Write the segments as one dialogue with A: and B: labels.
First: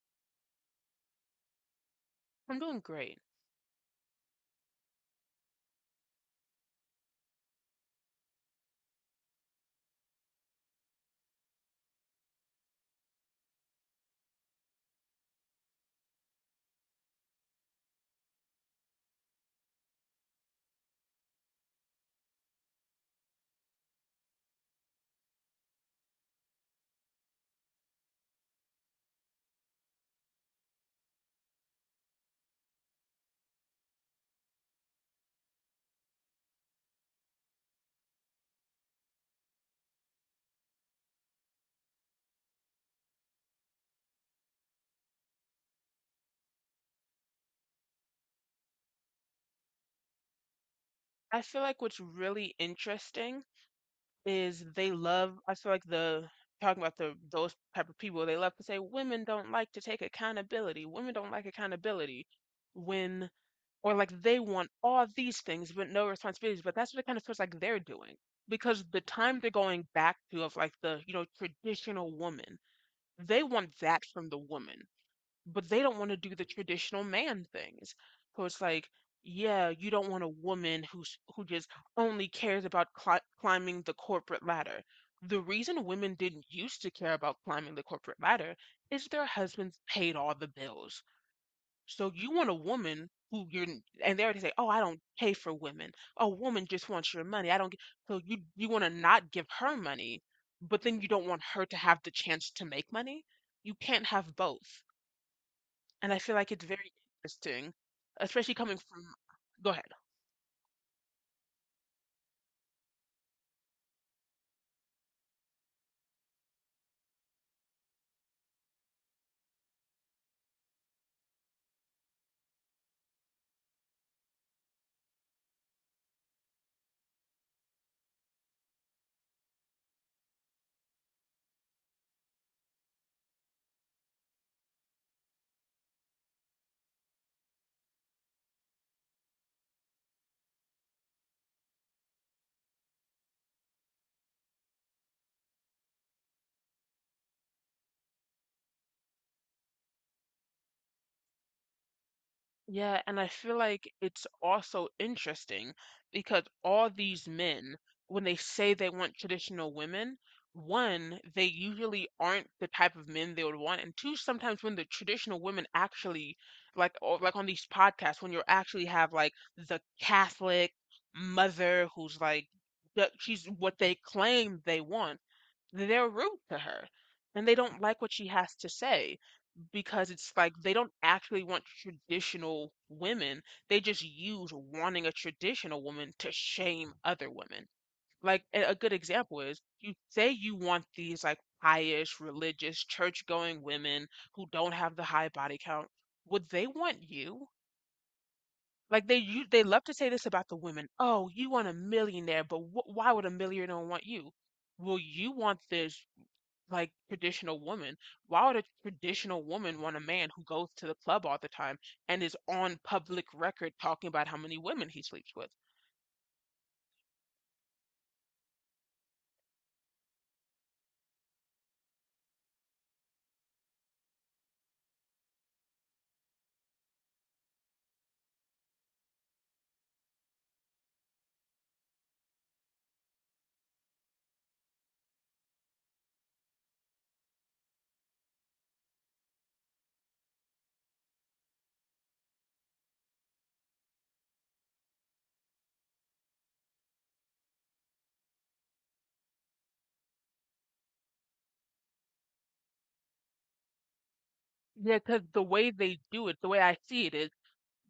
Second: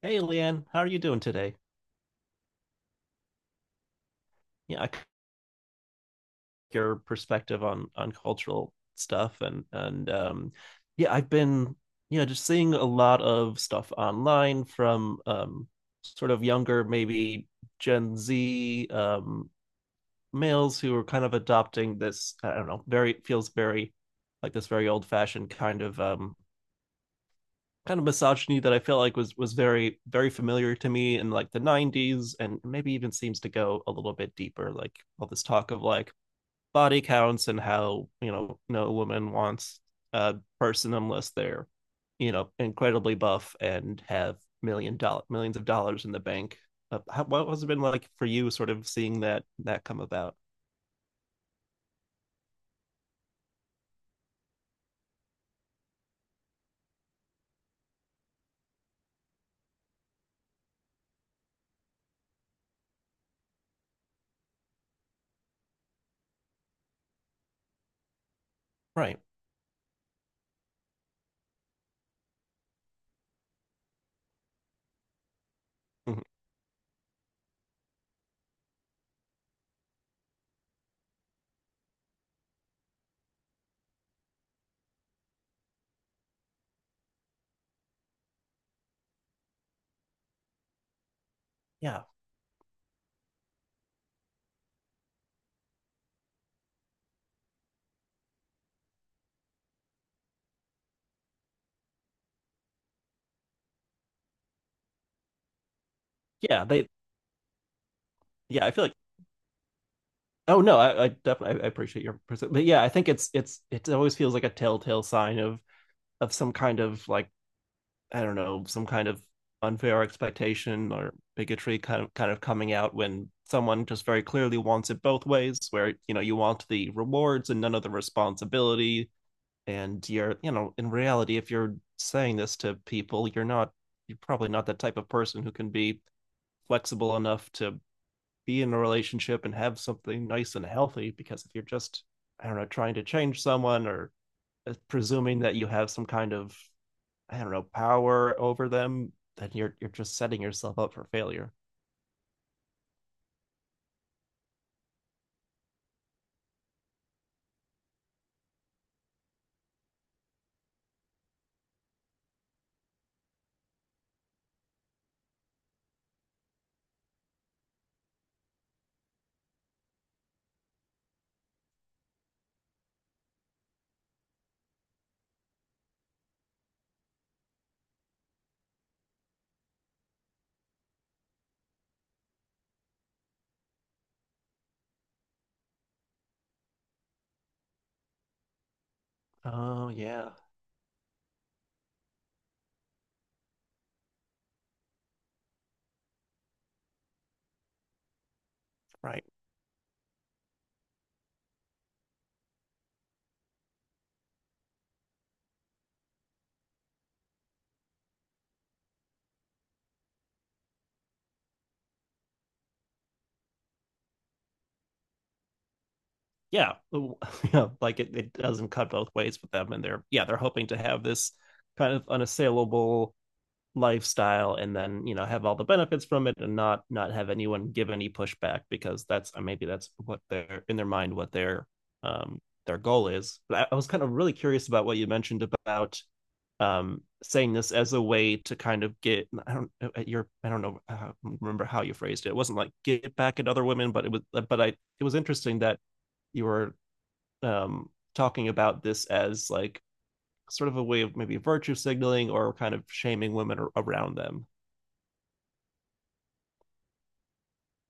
A: Hey, Leanne, how are you doing today?
B: I'm doing great.
A: Yeah, your perspective on cultural stuff and yeah, just seeing a lot of stuff online from sort of younger, maybe Gen Z, males who are kind of adopting this, I don't know, very feels very, like, this very old-fashioned kind of, kind of misogyny that I feel like was very, very familiar to me in like the 90s, and maybe even seems to go a little bit deeper, like all this talk of, like, body counts, and how, you know, no woman wants a person unless they're, you know, incredibly buff and have millions of dollars in the bank. What has it been like for you, sort of seeing that come about?
B: I feel like what's really interesting is they love, I feel like the talking about the those type of people. They love to say women don't like to take accountability. Women don't like accountability when, or like, they want all these things but no responsibilities. But that's what it kind of feels like they're doing. Because the
A: Right.
B: time they're going back to of, like, the, you know, traditional woman, they want that from the woman, but they don't want to
A: mm-hmm.
B: do the traditional man things. So it's like, yeah, you don't want a woman who just only cares about climbing the corporate ladder. The reason women didn't used to care about climbing the corporate ladder is their husbands paid all the bills.
A: Yeah.
B: So you want a woman who you're, and they already say, oh, I don't pay for women. A woman just wants your money. I don't. G-" So you want to not give her money, but then you don't want her to have the chance to make money. You can't have both. And I feel like it's
A: yeah they
B: very interesting, especially
A: Yeah, i
B: coming
A: feel like
B: from— Go ahead.
A: Oh, no, I appreciate your perspective, but yeah, I think it always feels like a telltale sign of, some kind of, like, I don't know, some kind of unfair expectation or bigotry, kind of coming out when someone just very clearly wants it both ways, where, you know, you want the rewards and none of the responsibility, and you know, in reality, if you're saying this to people, you're not, you're probably not that type of person who can be flexible enough to be in a relationship and have something nice and healthy, because if you're just, I don't know, trying to change someone, or presuming that you have some kind of, I don't know, power over them, then you're just setting yourself up for failure.
B: Yeah, and I feel like it's also interesting because all these men, when they say they want traditional women, one, they usually aren't the type of men they would want, and two, sometimes when the traditional women actually, like, or like on these podcasts, when you actually have like the Catholic mother who's like, that she's what they claim they want, they're rude to her and they don't like what she has to say because it's like they don't actually want traditional women. They just use wanting a traditional woman to shame other women. Like a good example is
A: Oh,
B: you say
A: yeah.
B: you want these like pious, religious, church-going women who don't have the high body count. Would they want you? Like,
A: Right.
B: they love to say this about the women. Oh, you want a millionaire, but wh why would a millionaire want you? Well, you want this like traditional woman. Why would a traditional woman want a man who goes to the club all the time and is on public record talking about how many women he sleeps with?
A: Yeah. Yeah, like it doesn't cut both ways with them, and they're hoping to have this kind of unassailable lifestyle, and then, you know, have all the benefits from it, and not have anyone give any pushback, because that's, maybe that's what they're, in their mind, what their goal is. But I was kind of really curious about what you mentioned about, saying this as a way to kind of, get I don't, at your I don't know, remember how you phrased it. It wasn't like get back at other women, but it was, but I it was interesting that you were, um talking about this as, like, sort of a way of maybe virtue signaling or kind of shaming women around them.
B: Yeah, because the way they do it, the way I see it is,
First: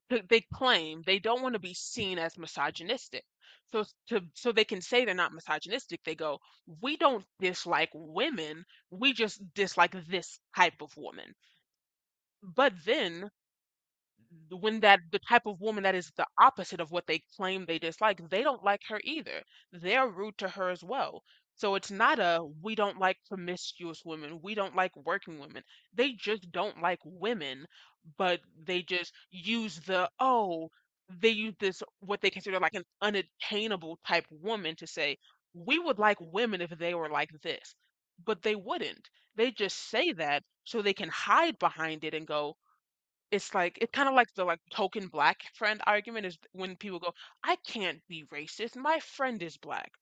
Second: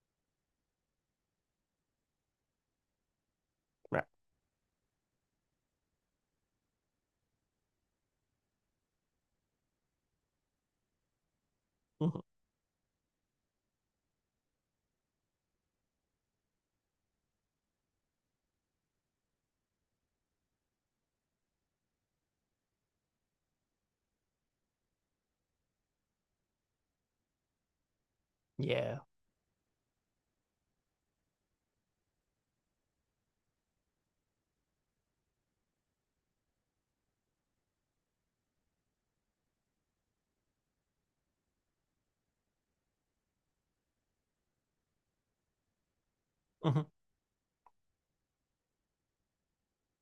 B: they claim they don't want to be seen as misogynistic. So s- to so they can say they're not misogynistic, they go, "We don't dislike women, we just dislike this type of woman."
A: Mhm.
B: But then the- when that the type of woman that is the opposite of what they claim they dislike, they don't like her either. They're rude to her as well. So it's not a we don't like promiscuous women, we don't like working women. They just don't like women, but they
A: Yeah.
B: just use the oh, they use this what they consider like an unattainable type woman to say, we would like women if they were like this. But they wouldn't. They just say that so they can hide behind it and go, it's like it's kinda like the, like, token black friend argument is when
A: Mhm.
B: people go, "I can't be racist, my friend is black."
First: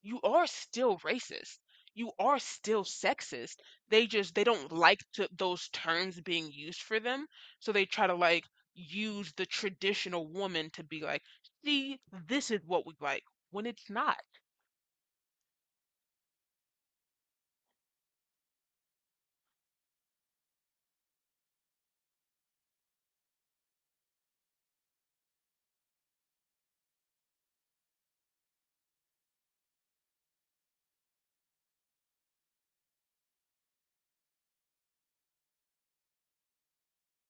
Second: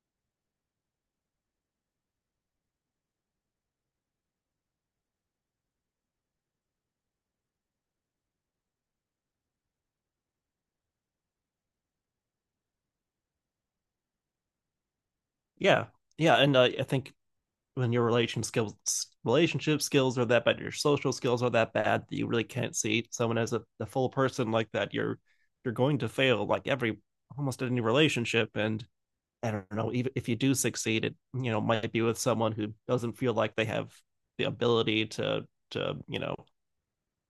B: You are still racist. You are still sexist. They just, they don't like to those terms being used for them, so they try to, like, use the traditional woman to be like, "See, this is what we like," when it's not.
A: Yeah. Yeah. And, I think when your relationship skills are that bad, your social skills are that bad, that you really can't see someone as a full person like that, you're going to fail like every almost any relationship. And, I don't know, even if you do succeed, it, you know, might be with someone who doesn't feel like they have the ability to, to you know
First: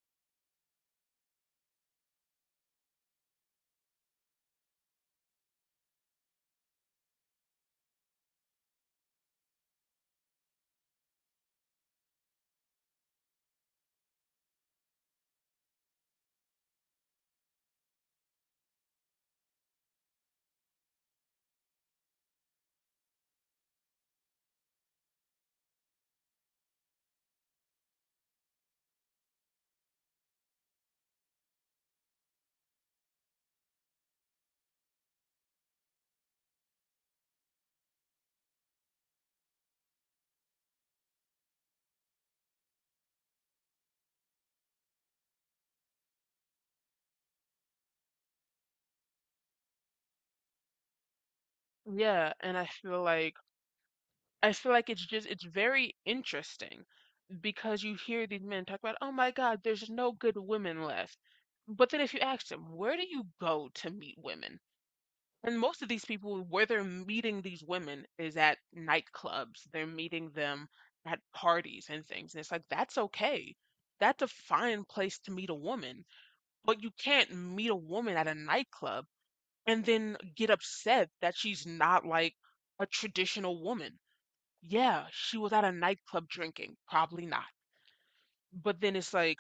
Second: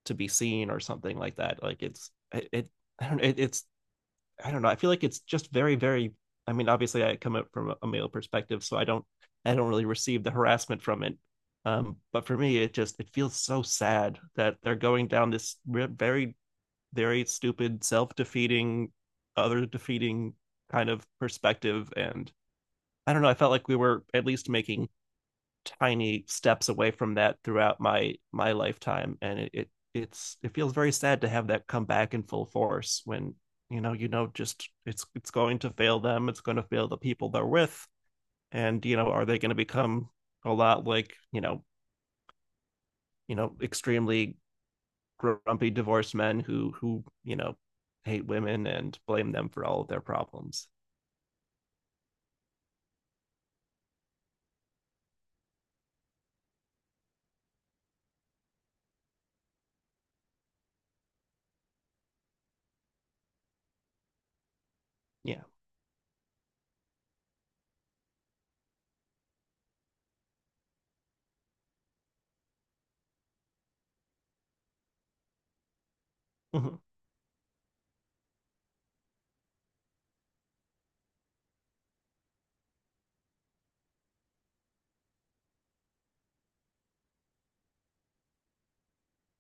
A: to be seen or something like that. Like it's it, it I don't know, it's I don't know. I feel like it's just very, very. I mean, obviously, I come up from male perspective, so I don't really receive the harassment from it. But for me, it feels so sad that they're going down this very, very stupid, self-defeating, other defeating kind of perspective. And I don't know. I felt like we were at least making tiny steps away from that throughout my lifetime, and it feels very sad to have that come back in full force, when, just it's going to fail them, it's going to fail the people they're with. And, you know, are they going to become a lot like, you know, extremely grumpy divorced men who, you know, hate women and blame them for all of their problems.
B: Yeah, and I feel like— I feel like it's just, it's very interesting, because you hear these men talk about, oh my God, there's no good women left. But then if you ask them, where do you go to meet women?
A: Yeah.
B: And most of these people, where they're meeting these women is at nightclubs. They're meeting them at parties and things. And it's like, that's okay. That's a fine place to meet a woman.
A: mm-hmm.
B: But you can't meet a woman at a nightclub and then get upset that she's not like a traditional woman. Yeah, she was at a nightclub drinking. Probably not. But then it's like,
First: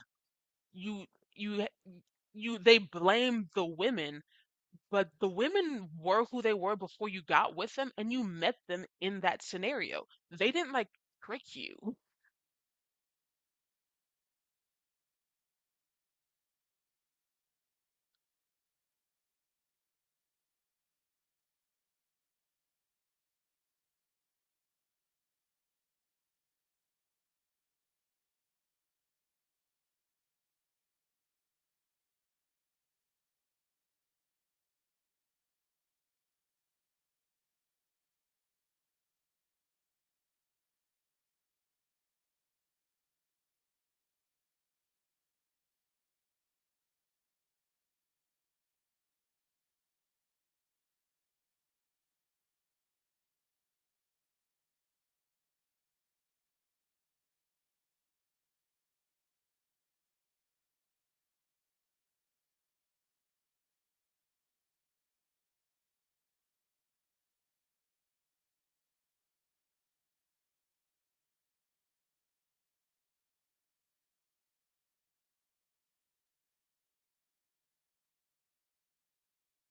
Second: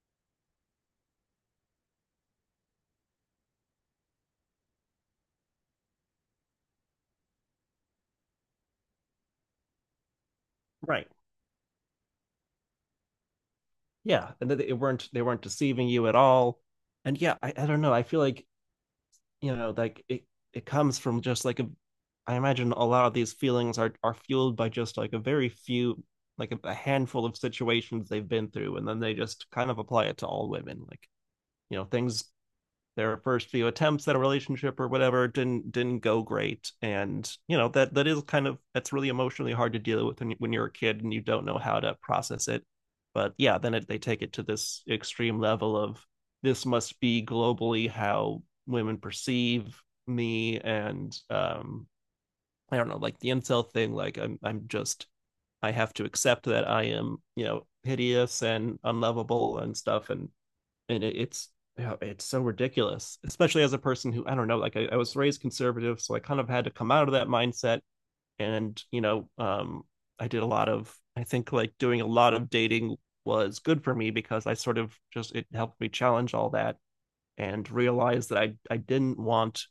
B: you you you they blame the women, but the women were who they were before you got with them and you met them in that scenario. They didn't like
A: Right.
B: trick you.
A: Yeah, and they weren't deceiving you at all. And, yeah, I don't know, I feel like, you know, like it comes from just like, a I imagine a lot of these feelings are fueled by just like a very few, like, a handful of situations they've been through. And then they just kind of apply it to all women, like, you know, things, their first few attempts at a relationship or whatever didn't go great, and, you know, that that is kind of that's really emotionally hard to deal with when, you're a kid and you don't know how to process it. But yeah, they take it to this extreme level of, this must be globally how women perceive me. And, I don't know, like the incel thing, like, I have to accept that I am, you know, hideous and unlovable and stuff. And it's yeah, it's so ridiculous, especially as a person who, I don't know, like I was raised conservative, so I kind of had to come out of that mindset. And, you know, I think, like, doing a lot of dating was good for me, because I sort of just it helped me challenge all that, and realize that I didn't want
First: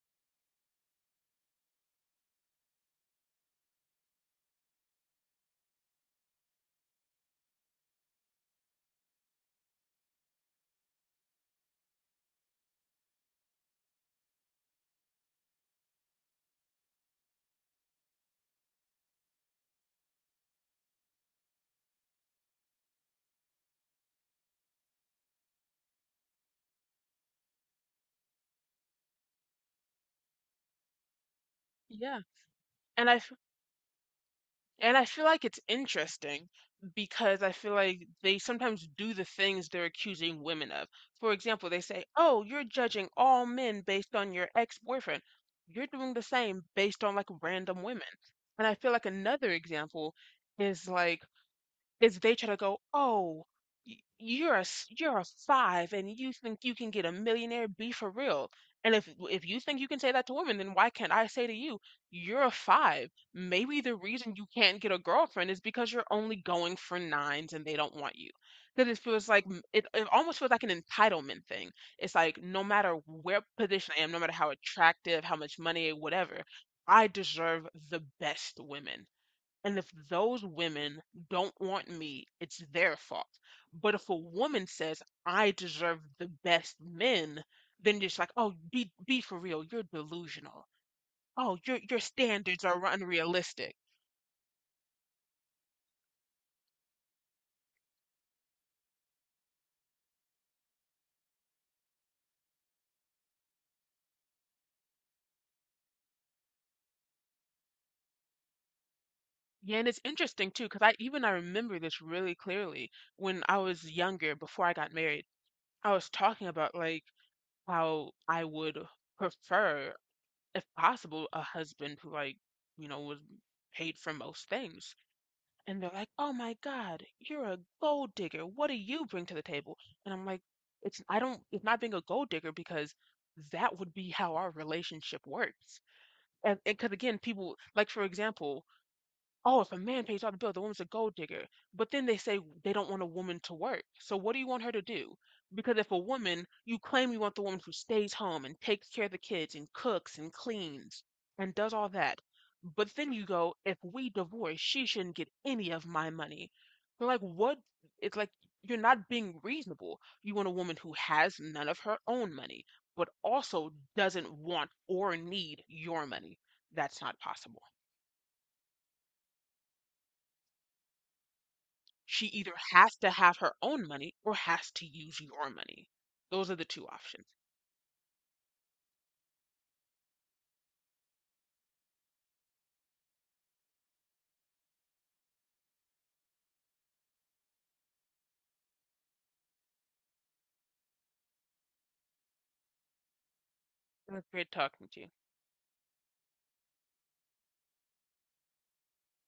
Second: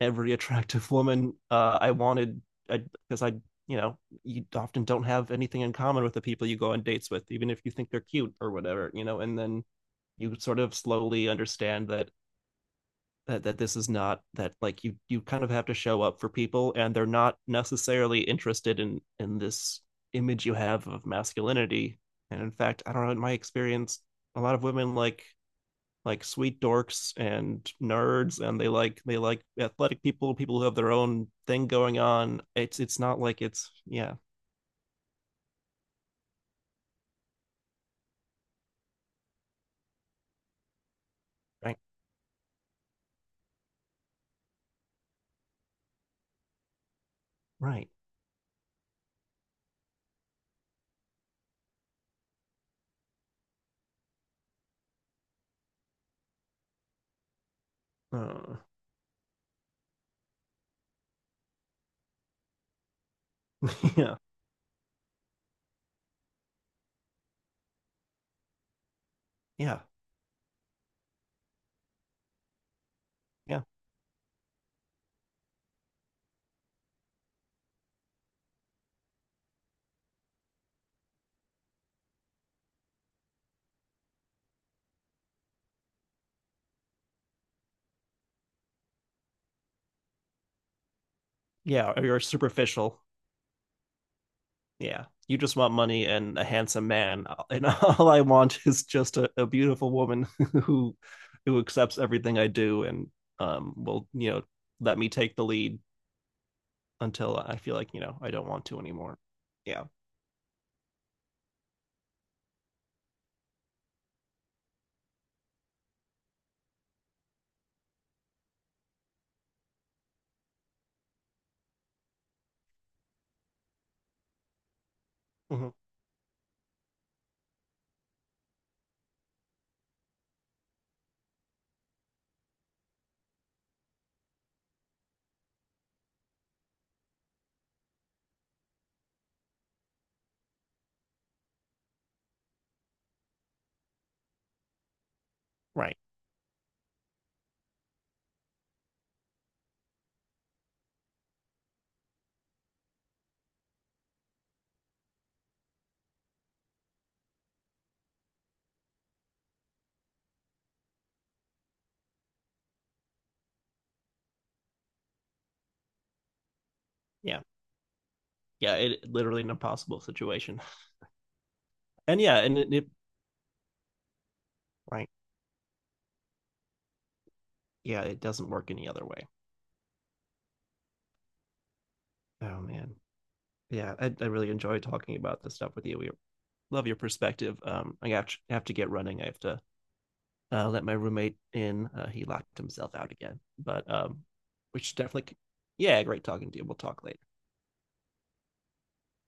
A: every attractive woman. I wanted, because I you know, you often don't have anything in common with the people you go on dates with, even if you think they're cute or whatever, you know. And then you sort of slowly understand that, that this is not that, like, you kind of have to show up for people, and they're not necessarily interested in, this image you have of masculinity. And in fact, I don't know, in my experience, a lot of women like sweet dorks and nerds, and they like athletic people, who have their own thing going
B: Yeah.
A: on. It's
B: And I
A: not
B: f-
A: like it's, yeah.
B: and I feel like it's interesting because I feel like they sometimes do the things they're accusing women of. For example,
A: Right.
B: they say, "Oh, you're judging all men based on your ex-boyfriend." You're doing the same based on like random
A: Right.
B: women. And I feel like another example is like is they try to go, oh, you're a five, and you think you can get a millionaire? Be for real.
A: uh,
B: And if you think you can say that to women, then why can't I say to you, you're a five? Maybe the
A: yeah,
B: reason you can't get a girlfriend is because you're only going for nines, and they don't want you. Because it feels like m-
A: yeah,
B: it, it almost feels like an entitlement thing. It's like no matter where
A: yeah.
B: position I am, no matter how attractive, how much money, whatever, I deserve the best women. And if those women don't want me, it's their fault. But if a woman says, I deserve the best men, then just like, oh, be for real, you're delusional. Oh, your
A: Yeah,
B: your
A: or you're
B: standards are
A: superficial.
B: unrealistic.
A: Yeah. You just want money and a handsome man. And all I want is just a beautiful woman, who who accepts everything I do, and, will, you know, let me take the lead until I feel like, you know, I don't want to anymore.
B: Yeah,
A: Yeah.
B: and it's interesting too, because I even I remember this really clearly when I was younger, before I got married, I was talking about like how I would prefer, if possible, a husband who like, you know, was paid for most things.
A: Hmm.
B: And they're like, "Oh my God, you're a gold digger. What do you bring to the table?" And I'm like, "It's— I don't— it's not being a gold digger because that would be how our relationship works." And because again, people like for example, oh, if a man pays off the bill, the woman's a gold digger. But then they say they don't want a woman to work. So what do you want her to do? Because if a
A: Right.
B: woman, you claim you want the woman who stays home and takes care of the kids and cooks and cleans and does all that. But then you go, if we divorce, she shouldn't get any of my money. They're like, what? It's like you're not being reasonable. You want a woman who has none of her own money, but also doesn't want or need your money. That's not
A: Yeah.
B: possible.
A: Yeah, it literally an impossible situation. And,
B: She
A: yeah,
B: either
A: and it
B: has to have her own money or has to
A: right.
B: use your money. Those are the two options.
A: Yeah, it doesn't work any other way. Oh man, yeah, I really enjoy talking about this stuff with you. We love your perspective. I have to get running. I have to let my roommate in. He locked himself out again, but,
B: It was great
A: we
B: talking
A: should
B: to you.
A: definitely, yeah, great talking to you. We'll talk later.